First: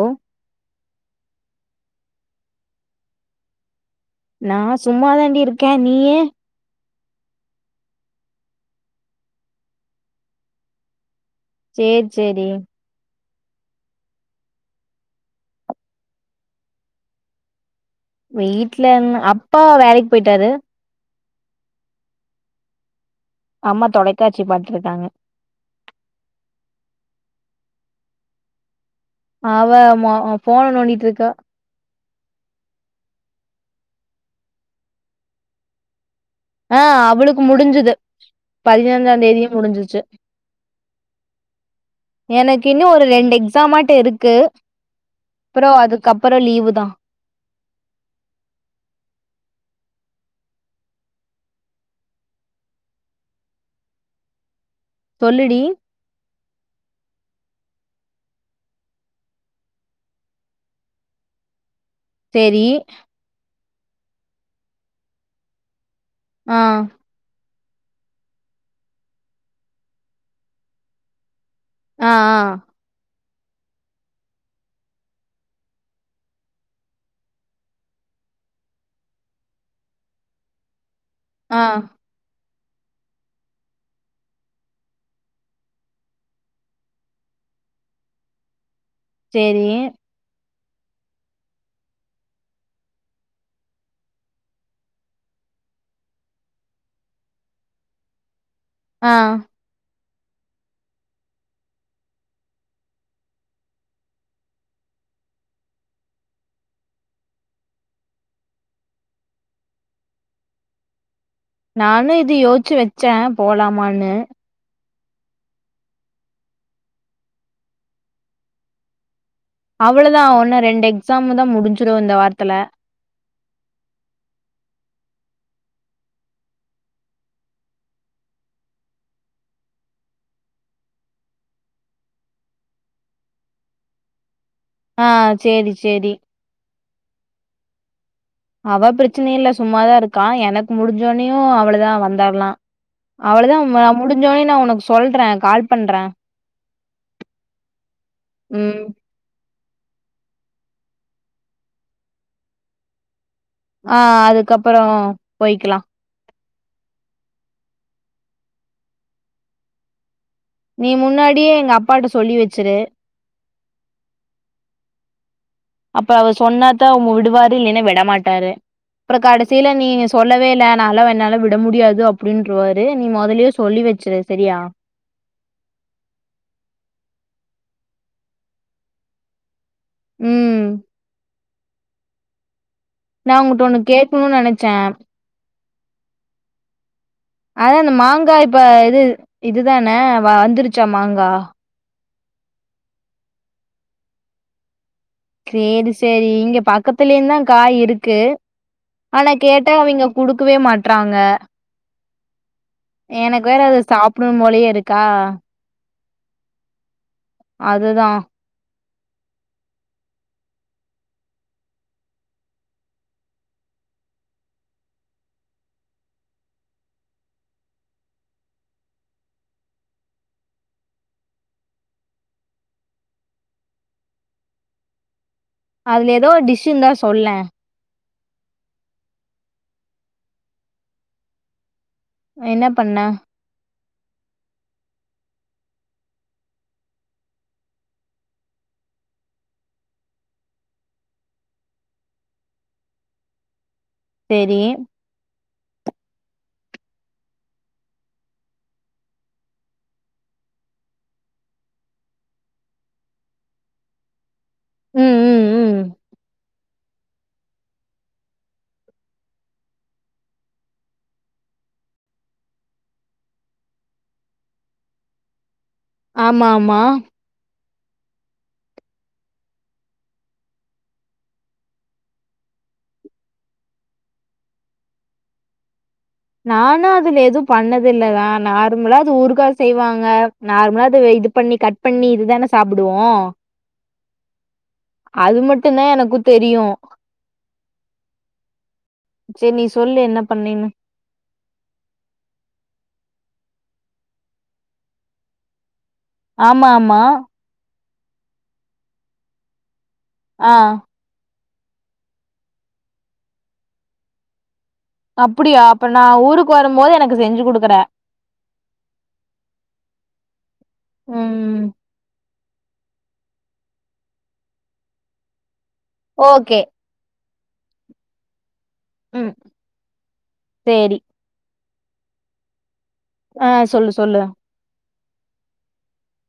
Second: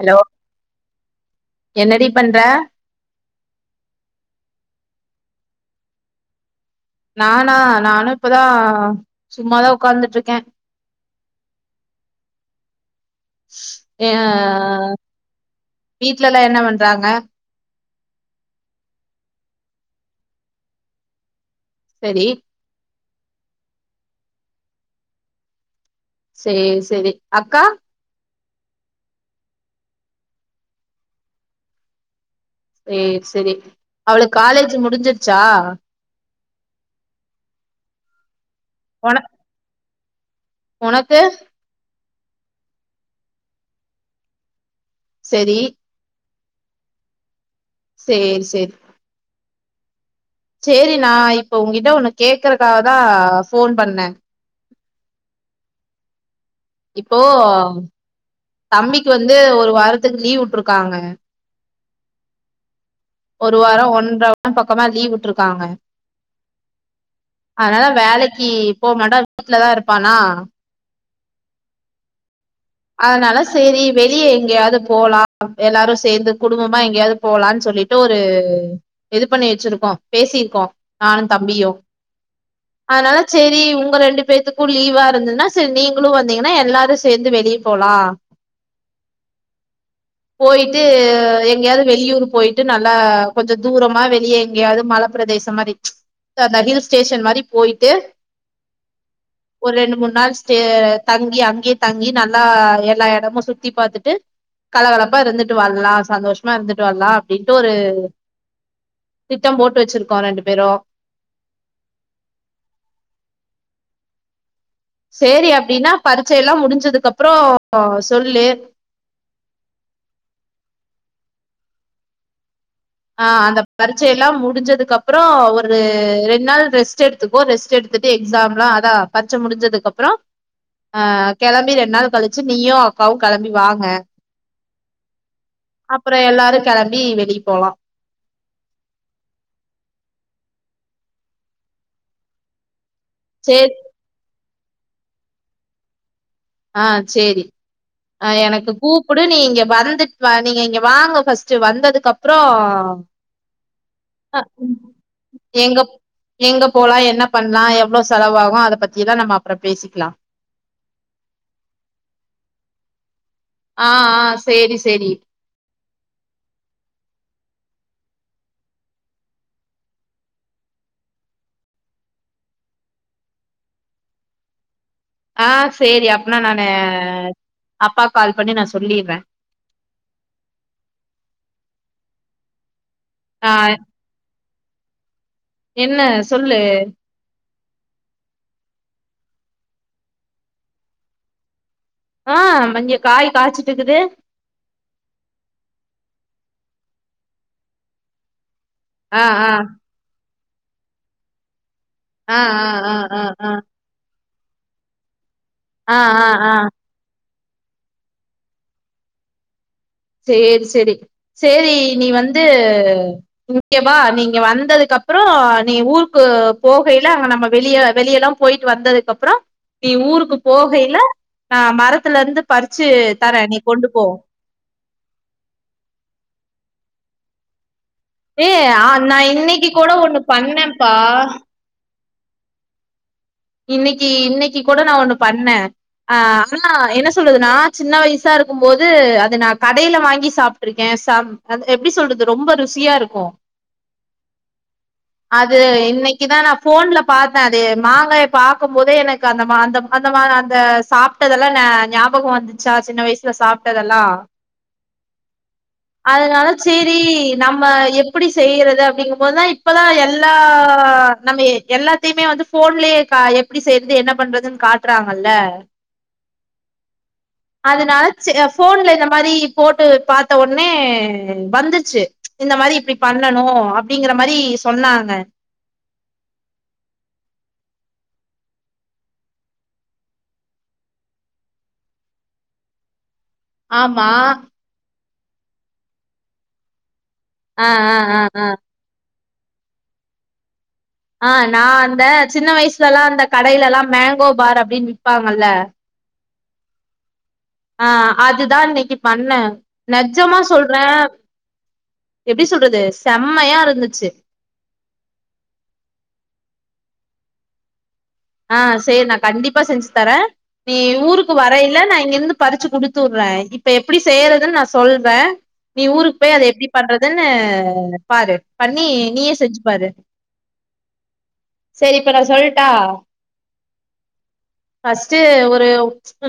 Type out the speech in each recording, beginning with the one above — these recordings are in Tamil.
ஹலோ என்னடி பண்ற நா சும்மா தாண்டி இருக்கே நீயி நானா நானு இப்பதா சும்மாதா உக்காந்துட்ருக்கே சேர் சேரி ஏ வீட்லலா என்ன பண்றாங்க வீட்ல இன்னு அப்பா வேலைக் போய்ட்டாரு செரி அம்மா தொலைக்காட்சி பாத்துட்ருக்காங்க சேரி சேரி அக்கா அவ மொ ஃபோன நோண்டிட்ருக்கா சேர் செரி அவளுக் காலேஜு முடிஞ்சிர்ச்சா ஆ அவளுக்கு முடிஞ்சுது பதினஞ்சா தேதியே முடிஞ்சிர்ச்சு ஒனக்கு எனக்கின்னு ஒரு ரெண்டு எக்ஸாம்மாட்டு இருக்கு சரி அப்புறோ அது க்கப்பறோ லீவுதா சேரி சேரி சேரி நா இப்ப உன்கிட்ட ஒன்னு கேக்குறக்காகதா ஃபோன் பண்ண சொல்லுடி இப்போ தம்பிக்கு வந்து ஒரு வாரத்துக்கு லீவுட்ருக்காங்க சேரி ஒரு வாரோ ஒன்ற [inaudible] பக்கமா லீவுட்ருக்காங்க ஆ அதுனால வேலைக்கி போமாட்டான் வீட்லதா இருப்பானா ஆ ஆ அதனால சேரி வெளிய எங்க்யாது போலா எல்லாரு சேந்து குடும்பமா எங்யாது போலான் சொல்லிட்டு ஒரு இது பண்ணி வச்சிருக்கோ பேசிருக்கோ நானு ஆ தம்பியு அதுனால சேரி உங்க ரெண்டு பேத்துக்கு லீவா இருந்ததுனா செர் நீங்குளு வந்தீங்கனா எல்லாரு சேந்து வெளிய போலா சேரி போய்ட்டு எங்யாது வெளியூர் போய்ட்டு நல்லா கொஞ்சோ தூரமா வெளியே எங்யாது மல பிரதேசமாரி த அந்த ஹில் ஸ்டேஷன் மாரி போய்ட்டு ஆ ஒரு ரெண்டு மூண் நாள் ஸ்டே தங்கி அங்யே தங்கி நல்லா எல்லா எடமு சுத்தி பாத்துட்டு கலகலப்பா இருந்துட்டு வர்லா சந்தோஷ்மா இருந்துட்டு வர்லா அப்டின்ட்டு ஒரு திட்டம் போட்டு வச்சிருக்கோ ரெண்டு பேரு நானு இது யோச்சி வச்ச போலாமானு சேரி அப்டினா பரிட்சை எல்லா முடிஞ்சதுக்கு அப்பறோ சொல்லு அவ்ளோதாவுன்னு ரெண்டு எக்ஸாம்தா முடிஞ்சிடு இந்த வாரத்துல ஆ அந்த பரீட்சையெல்லா முடிஞ்சதுக்கு அப்பறோ ஒரு ரெண் நாள் ரெஸ்ட் எடு துக்கோ ரெஸ்ட் எடுத்துட்டு எக்ஸாம்ல்லா அதா பரிச்ச முடிஞ்சதுக்கு அப்பறோ ஆ கெளம்பி ரெண் நாள் கழிச்சு நீயும் அக்காவு கெளம்பி வாங்க ஆ சேரி சேரி அப்பற எல்லாரு கெளம்பி வெளிய போலா அவ பிரெச்சன இல்ல சும்மாதா இருக்கா எனக்கு முடிஞ்சவுன்னேுயு அவளதா வந்திர்லா அவ்ளதா சேரி நா முடிஞ்சவுன்னே நா உனக்கு சொல்றே கால் பண்றே ஆ சேரி ஆ எனக்கு ம் கூ ப்புடு நீ இங்க வந்துட் வா நீங்க இங்க வாங்க ஃபஸ்ட்டு வந்ததுக்கு அப்பறோ ஆ அதுக்கப்பறோ எங்க போய்க்கலா எங்க போலா என்ன பண்ணலா எவ்ளோ செலவாவு அத பத்தில்லா நம்ம அப்பற பேசிக்கலா நீ முன்னாடியே எங்க அப்பாட்ட சொல்லி வச்சிரு ஆ ஆ சேரி சேரி அப்ப அவ சொன்னாதா அவுங்க விடுவாரு இல்லன்னா வெடமாட்டாரு அப்பறோ கடசில நீங்க சொல்லவே இல்ல அனால என்னால விட முடியாது அப்டின்றவாரு நீ மொதல்லே சொல்லி வச்சிரு செரியா ஆ சேரி அப்னா நானு அப்பாக் கால் பண்ணி நா சொல்லிற்றே ம் நா உங் ஆ கட்ட ஒண்ணு கேட்கணுனு நெனச்சே என்ன சொல்லு அதா இந்த மாங்காய் இப்ப இது இதுதான வ வந்துருச்சா மாங்கா ஆ பங்ய காய் காய்ச்சுட்ருக்குது சேரி சேரி இங்க பக்கத்துலயுதா காய் இருக்கு ஆ ஆனா ஆ கேட்டா அவிங்க குடுக்கவே மாட்றாங்க ஆ ஆ ஆ எனக்கு ஆ வேற அது சாப்டுன் போலயே இருக்கா ஆ ஆ ஆ அதுதா சேரி சேரி சேரி நீ வந்து இங்கெவா நீ இங்க வந்ததுக்கப்பறோ நீ ஊருக்கு போகைல அங்க நம்ம வெளிய வெளியெல்லா போயிட்டு வந்ததுக்கப்பறோ நீ ஊருக்கு போகைல நா மரத்துல இருந்து பறிச்சி தர்ரே நீ கொண்டு போ அதுல எதோ டிஷ்ஷிருந் தா சொல்லே ஏ ஆ நா இன்னக்கி கூட ஒண்ணு பண்ணேப்பா என்ன பண்ண இன்னக்கி இன்னக்கி கூட நா ஒண்ணு பண்ணே ஆ ஆனா என்ன சொல்றது நா சின்ன வைசா இருக்கு போது அது நா கடேல வாங்கி சாப்ட்ருக்கே சாப் அத் எப்டி சொல்றது ரொம்ப ருசியா இருக்கு சேரி அது இன்னக்கிதா நா ஃபோன்ல பாத்தே அது மாங்கா எத் பாக்கு போதே எனக்கு அந்தமா அந்த அந்தமா அந்த சாப்டதெல்லா ஞா ஞாபக வந்திச்சா சின்ன வைசுல சாப் ட்டதெல்லா ம் ம் ம் அதனால சேரி நம்ம எப்டி செய்றது அப்டிங்குபோ தா இப்பதா எல்லா நம்ம எ எல்லா த்தியுமே வந்து ஃபோன்லயே கா எப்டி செய்றது என்ன பண்றதுன் காட்டுறாங்கல்ல ஆம்மா ஆமா அதனால சேர் எ ஃபோன்ல இந்த மாரி போட்டு பாத்த ஒட்னே வந்திச்சி இந்த மாரி இப்டி பண்ணணு அப்டிங்கிற மாரி சொன்னாங்க நானு அதுல எதுவ் பண்ணதில்ல தா நார்முலா அது ஊருகா செய்வாங்க நார்மலாது இது பண்ணி கட் பண்ணி இதுதானே சாப்டுவோ ஆமா அது மட்டுந்தா எனக்கு தெரியு ஆ ஆ ஆ ஆ சேர் நீ சொல்லு என்ன பண்ணீன்னு ஆ நா அந்த சின்ன வைஸ்லல்லா அந்த கடயிலல்லா மேங்கோ பார் அப்டின் விப்பாங்கல்ல ஆமா ஆமா ஆ அதுதா இன்னக்கி பண்ணே நெஜ்ஜமா ஆ சொல்றே எப்டி சொல்றது செம்மயா இருந்துச்சி அப்புடியா அப்ப நா ஊருக்கு வரம்போது எனக்கு செஞ்சி குடுக்கற ஆ சேரி நா கண்டிப்பா செஞ்சி தரே நீ ஊருக்கு ம் வரயில நா இங்கருந்து பறிச்சி குடுத்துர்றே இப்ப எப்டி செய்யறதுன் நா சொல்றே நீ ஊருக்கு போய் அத ஓகே எப்டி பண்ற துன்னு பாரு பண்ணி ம் நீயே செஞ்சி பாரு சேரி சேரி இப்ப நா சொல்ட்டா ஆ சொல்லு சொல்லு ஃபஸ்ட்டு ஒரு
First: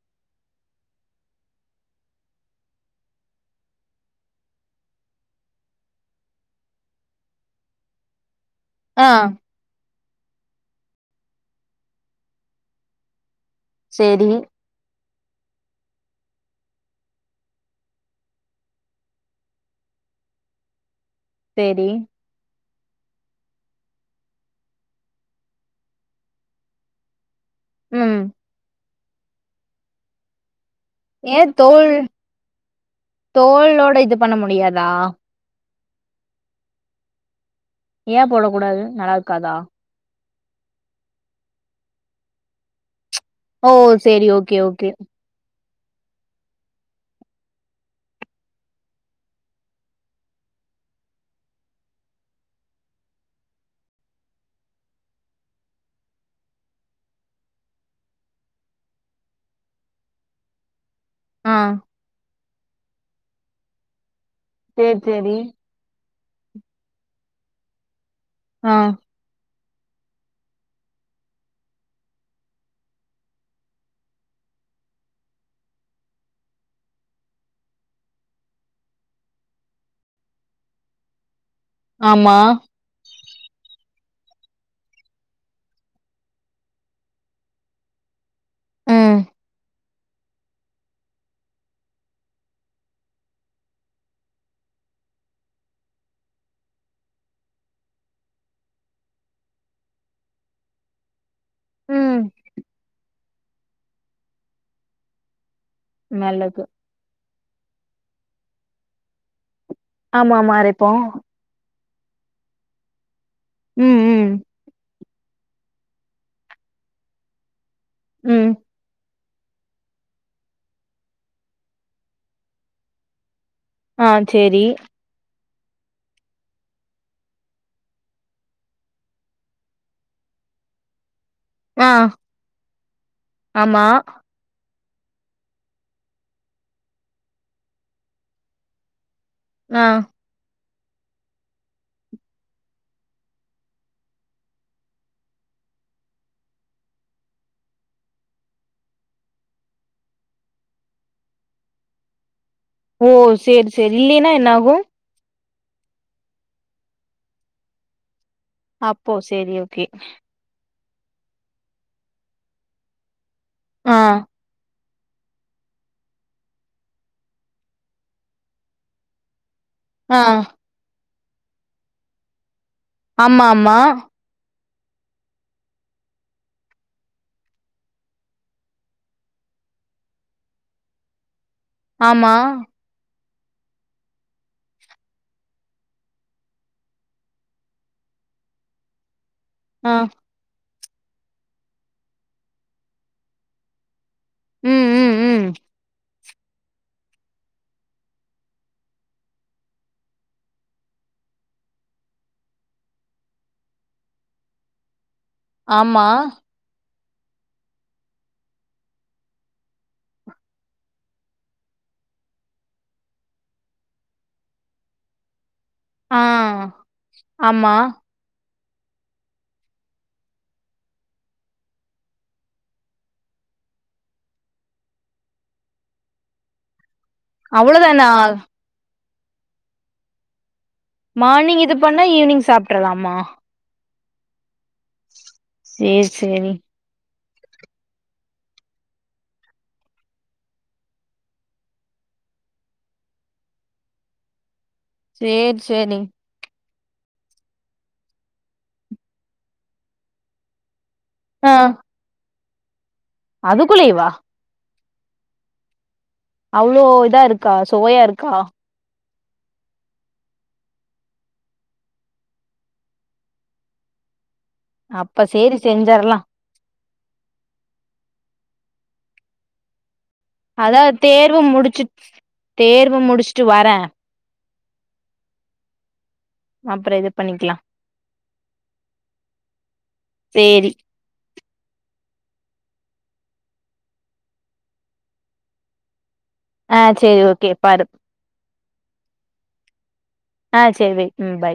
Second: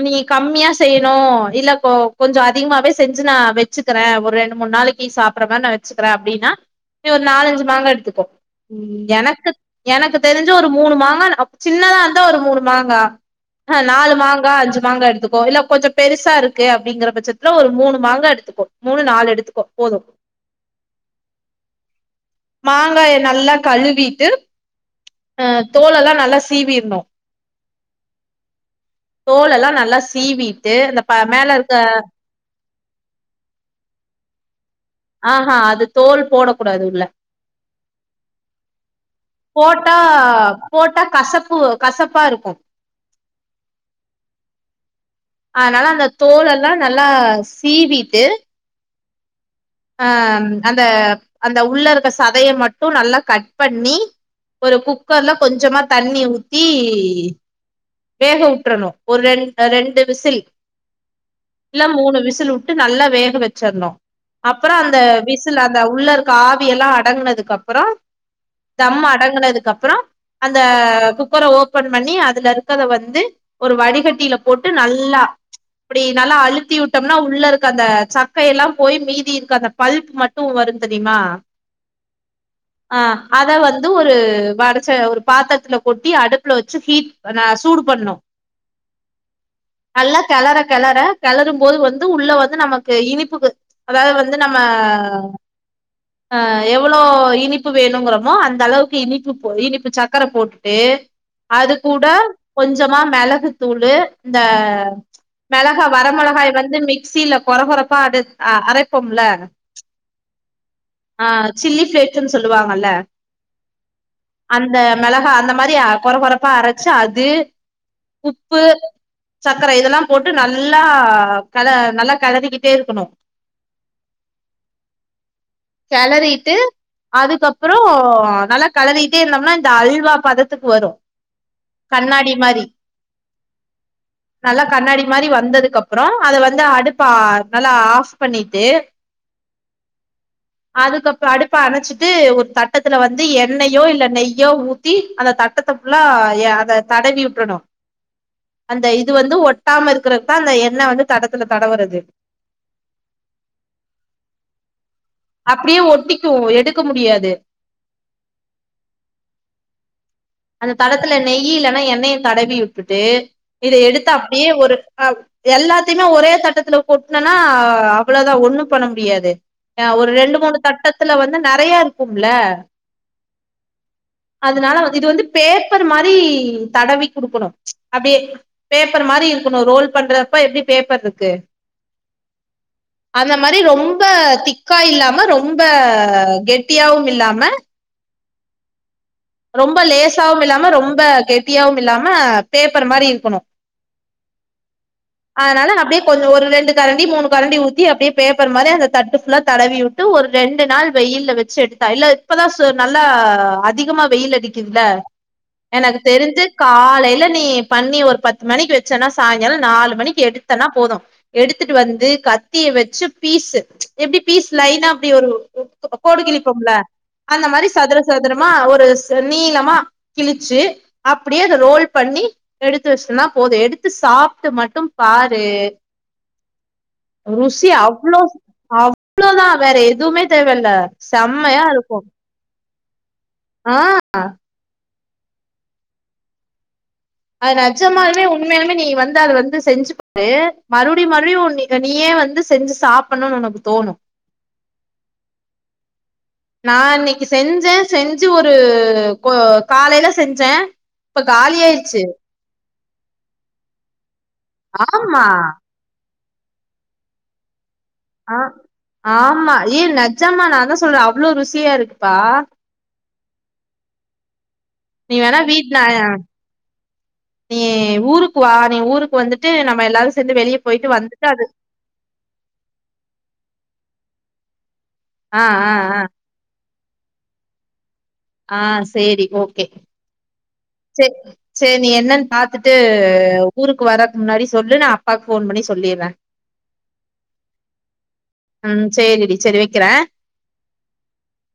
நீங் கம்மியா செய்ணு இல்ல கொ கொஞ்சோ அதிகமாவே செஞ்சி நா வெச்சி க்கிறே ஒரு ரெண்டு மூண் நாளக்கி சாப்புட்ற மார நா வெச்சிக்கிறே அப்டின்னா நீ ஒரு நாலஞ்சி மாங்கா எடுத்துக்கோ ம் ஆ எனக்குத் எனக்குத் தெரிஞ்சி ஒரு மூணு மாங்கா நா சின்னதா இருந்தா ஒரு மூணு மாங்கா அ நாலு சேரி மாங்கா அஞ்சு மாங்கா எடுத்துக்கோ இல்ல கொஞ்சோ பெருசா இருக்கு அப்டிங்குற பச்சத்துல ஒரு மூணு மாங்கா எடுத்துக்கோ மூணு நாலு எடுத்துக்கோ போது சேரி மாங்காய நல்லா கழுவிட்டு ஆ தோலெல்லா நல்லா சீவிர்னு ம் தோலெல்லா நல்லா சீவிட்டு இந்த ப மேல இருக்க தோல்ளோட இது பண்ண முடியாதா ஆ ஆ அது தோல் போட கூடாது உள்ள ஏ போடக் கூடாது நல்லாருக்காதா போட்டா போட்டா கசப்பு கசப்பா இருக்கு ஓ செரி ஓகே ஓகே அதனால அந்த தோலெல்லா நல்லா சீவீட்டு அ அந்த அந்த உள்ள இருக்க சதய மட்டு நல்லா கட் பண்ணி ஒரு குக்கர்ல கொஞ்சமா தண்ணிய ஊத்தி வேகவுட்றணு ஒரு ரெண் ரெண்டு விசில் ஆ இல்ல மூணு விசில் உட்டு நல்லா வேக வெச்சிற்ணு அப்றோ சேரி அந்த சேரி விசில் அந்த உள்ள இருக்க ஆவி எல்லா அடங்குனதுக்கப்றோ ஆ தம்ம அடங்கனதுக்கப்றோ அந்த குக்கர ஓபன் பண்ணி அதுல இருக்கத வந்து ஒரு வடிகட்டில போட்டு நல்லா அப்டி நல்லா அழுத்தி உட்டம்னா உள்ளருக்க அந்த சக்கையெல்லா போயி மீ தி இருக்க அந்த பல்ப் மட்டு வரு தெரிமா ஆம்மா ஆ அத வந்து ஒரு வடச்ச ஒரு பாத்ரத்துல கொட்டி அடுப்புல வச்சி ஹீட் நா சூடு பண்ணு ம் நல்லா கெளற கெளற கெளறும் போது வந்து உள்ள வந்து நமக்கு இனிப்புக்கு அதாவது வந்து நம்ம ஆ எவ்ளோ இனிப்பு வேணுங்றோமோ அந்த அளவுக்கு இனிப்பு போ இனிப்பு சக்கர போட்டுட்டு அது கூட ம் கொஞ்சமா மெளகு தூளு இந்த மெளகா வர மெளகாய் நல்லது வந்து மிக்சில கொற கொறப்பா அடை அரப்போம்ல ச் ஆமா ஆமா அரைப்போ ஆ சில்லி ஃப்ளேக்ஸ்னு சொல்லுவாங்கல்ல ம் ம் அந்த மெளகா அந்த மாரி கொற கொறப்பா அரச்ச அது ம் உப்பு சக்கர இதெல்லா போட்டு நல்லா கல நல்லா கெலறிகிட்டே இருக்கணு ஆ சேரி கெளரிட்டு அதுக்கப்றோ நல்லா கெளறிட்டே இருந்தோம்னா இந்த அல்வா பதத்துக்கு வரு ஆ கண்ணாடி மாரி ஆமா நல்லா கண்ணாடி மாரி வந்ததுக்கப்றோ அது வந்து அடுப்ப நல்லா ஆஃப் பண்ணி ட்டு ஆ அதுக்கப்ப அடுப்ப அணச்சிட்டு ஒரு தட்டத்துல வந்து எண்ணெயோ இல்ல நெய்யோ ஊத் த்தி அந்த தட்டத்த ஃபுல்ல அத தடவி வுட்றனு அந்த இது வந்து ஒட்டாம இருக்றதுக் தா அந்த எண்ண வந்து தடத்துல தடவுறது ஓ செரி செரி இல்லைனா என்னாகு அப்டியே ஒட்டிக்கு எடுக்க முடியாது அப்போ செரி ஓகே அந்த தடத்துல நெய் இல்லனா எண்ணய தடவி வுட்டுட்டு இத ஆ எடுத்து அப்டியே ஒரு அ எல்லாத்தயுமே ஒரே தட்டத்துல கொட்னனா அவ்ளோதா ஒண்ணு பண்ண முடியாது ஒரு ஆ ரெண்டு மூணு தட்டத்துல வந்து நெறைய இருக்கும்ல ஆமா ஆமா அதனால வந்து இது வந்து பேப்பர் மாரி தடவி குடுக்கணு ச் அப்டியே பேப்பர் மாரி இருக்குணு ரோல் பண்றப்ப எப்டி பேப்பர்ருக்கு ஆம்மா அந்த மாரி ரொம்ப திக்கா இல்லாம ரொம்ப கெட்டியாவும் இல்லாம ரொம்ப ஆ லேசாவும் இல்லாம ரொம்ப கெட்டியாவும் இல்லாம பேப்பர் மாரி இருக்கணு ம் ம் ம் அதனால நா அப்டியே கொஞ்சோ ஒரு ரெண்டு கரண்டி மூணுகரண்டி ஊத்தி அப்டியே பேப்பர் மாரி அந்த தட்டு ஃபுல்லா தடவி விட்டு ஒரு ரெண்டு நாள் வெயில வச் இல்ல இப்பதா நல்லா அதிகமா வெயில் அடிக்குதுல எனக்கு ஆமா தெரிஞ்சு காலைல நீ பண்ணி ஒரு பத்து மணிக்கு வச்சன்னா சாய்ங்கால நாலு மணிக்கு எடுத்தனா போது எடுத்துட்டு வந்து கத்திய வச்சு பீஸ்ஸு ச் எப்டி பீஸ் லைனா அப்டி வரு கோடு ஆ கிளிப்போம்ல அந்த மாதிரி ஆமா சதுர சதுரமா ஒரு நீளமா கிழிச்சு அப்டியே அத ரோல் பண்ணி எடுத்து வச்ட்டோனா போது எடுத்து சாப்ட்டு மட்டும் பாரு ருசி அவ்ளோதானா அவ்ளோ அவ்ளோதா வேற எதுவுமே தேவல மார்னிங் இது பண்ணா ஈவினிங் சாப்ட்றாலாமா ஆ சேரி சேரி அது நெஜமாலுமே உண்மௌயாலுமே நீ வந்து அத வந்து செஞ்சு பாரு மறுபடி மறுபடி நீ நீயே வந்து செஞ்சு சாப்ட்ணும்னு உனக்கு தோணும் சரி சரி நா இன்னைக்கு செஞ்சே செஞ்சு ஒரு கோ காலைல செஞ்சே இப்ப காலியாயிறுச்சு அதுக்குள்ளியேவா ஆமா அவ்ளோ இதா இருக்கா சுவையா இருக்கு ஆ ஆமா ஏய் நெஜமா நா தா சொல்றே அவ்ளோ ருசியா இருக்குப்பா நீ அப்ப வேணா சேரி வீட்லா செஞ்சர்லா நீ ஊருக்கு வா நீ ஊருக்கு வந்துட்டு நம்ம எல்லாரும் அதா தேர்வு முடிச்சு தேர்வு முடிச்சுட்டு வரேன் ஆ ஆ ஆ அப்பறம் இது பண்ணிக்கலாம் ஆ சேரி ஓகே சேரி ச சரி நீ என்னன்னு பாத்துட்டு ஊருக்கு வர்றதுக்கு முன்னாடி சொல்லு நா அப்பாக்கு ஃபோன் பண்ணி சொல்லிர்றேன் ஆ சேரி ஓகே பாரு ம் சேரி டி சேரி வைக்கறேன் ஆ சரி வை ம் பை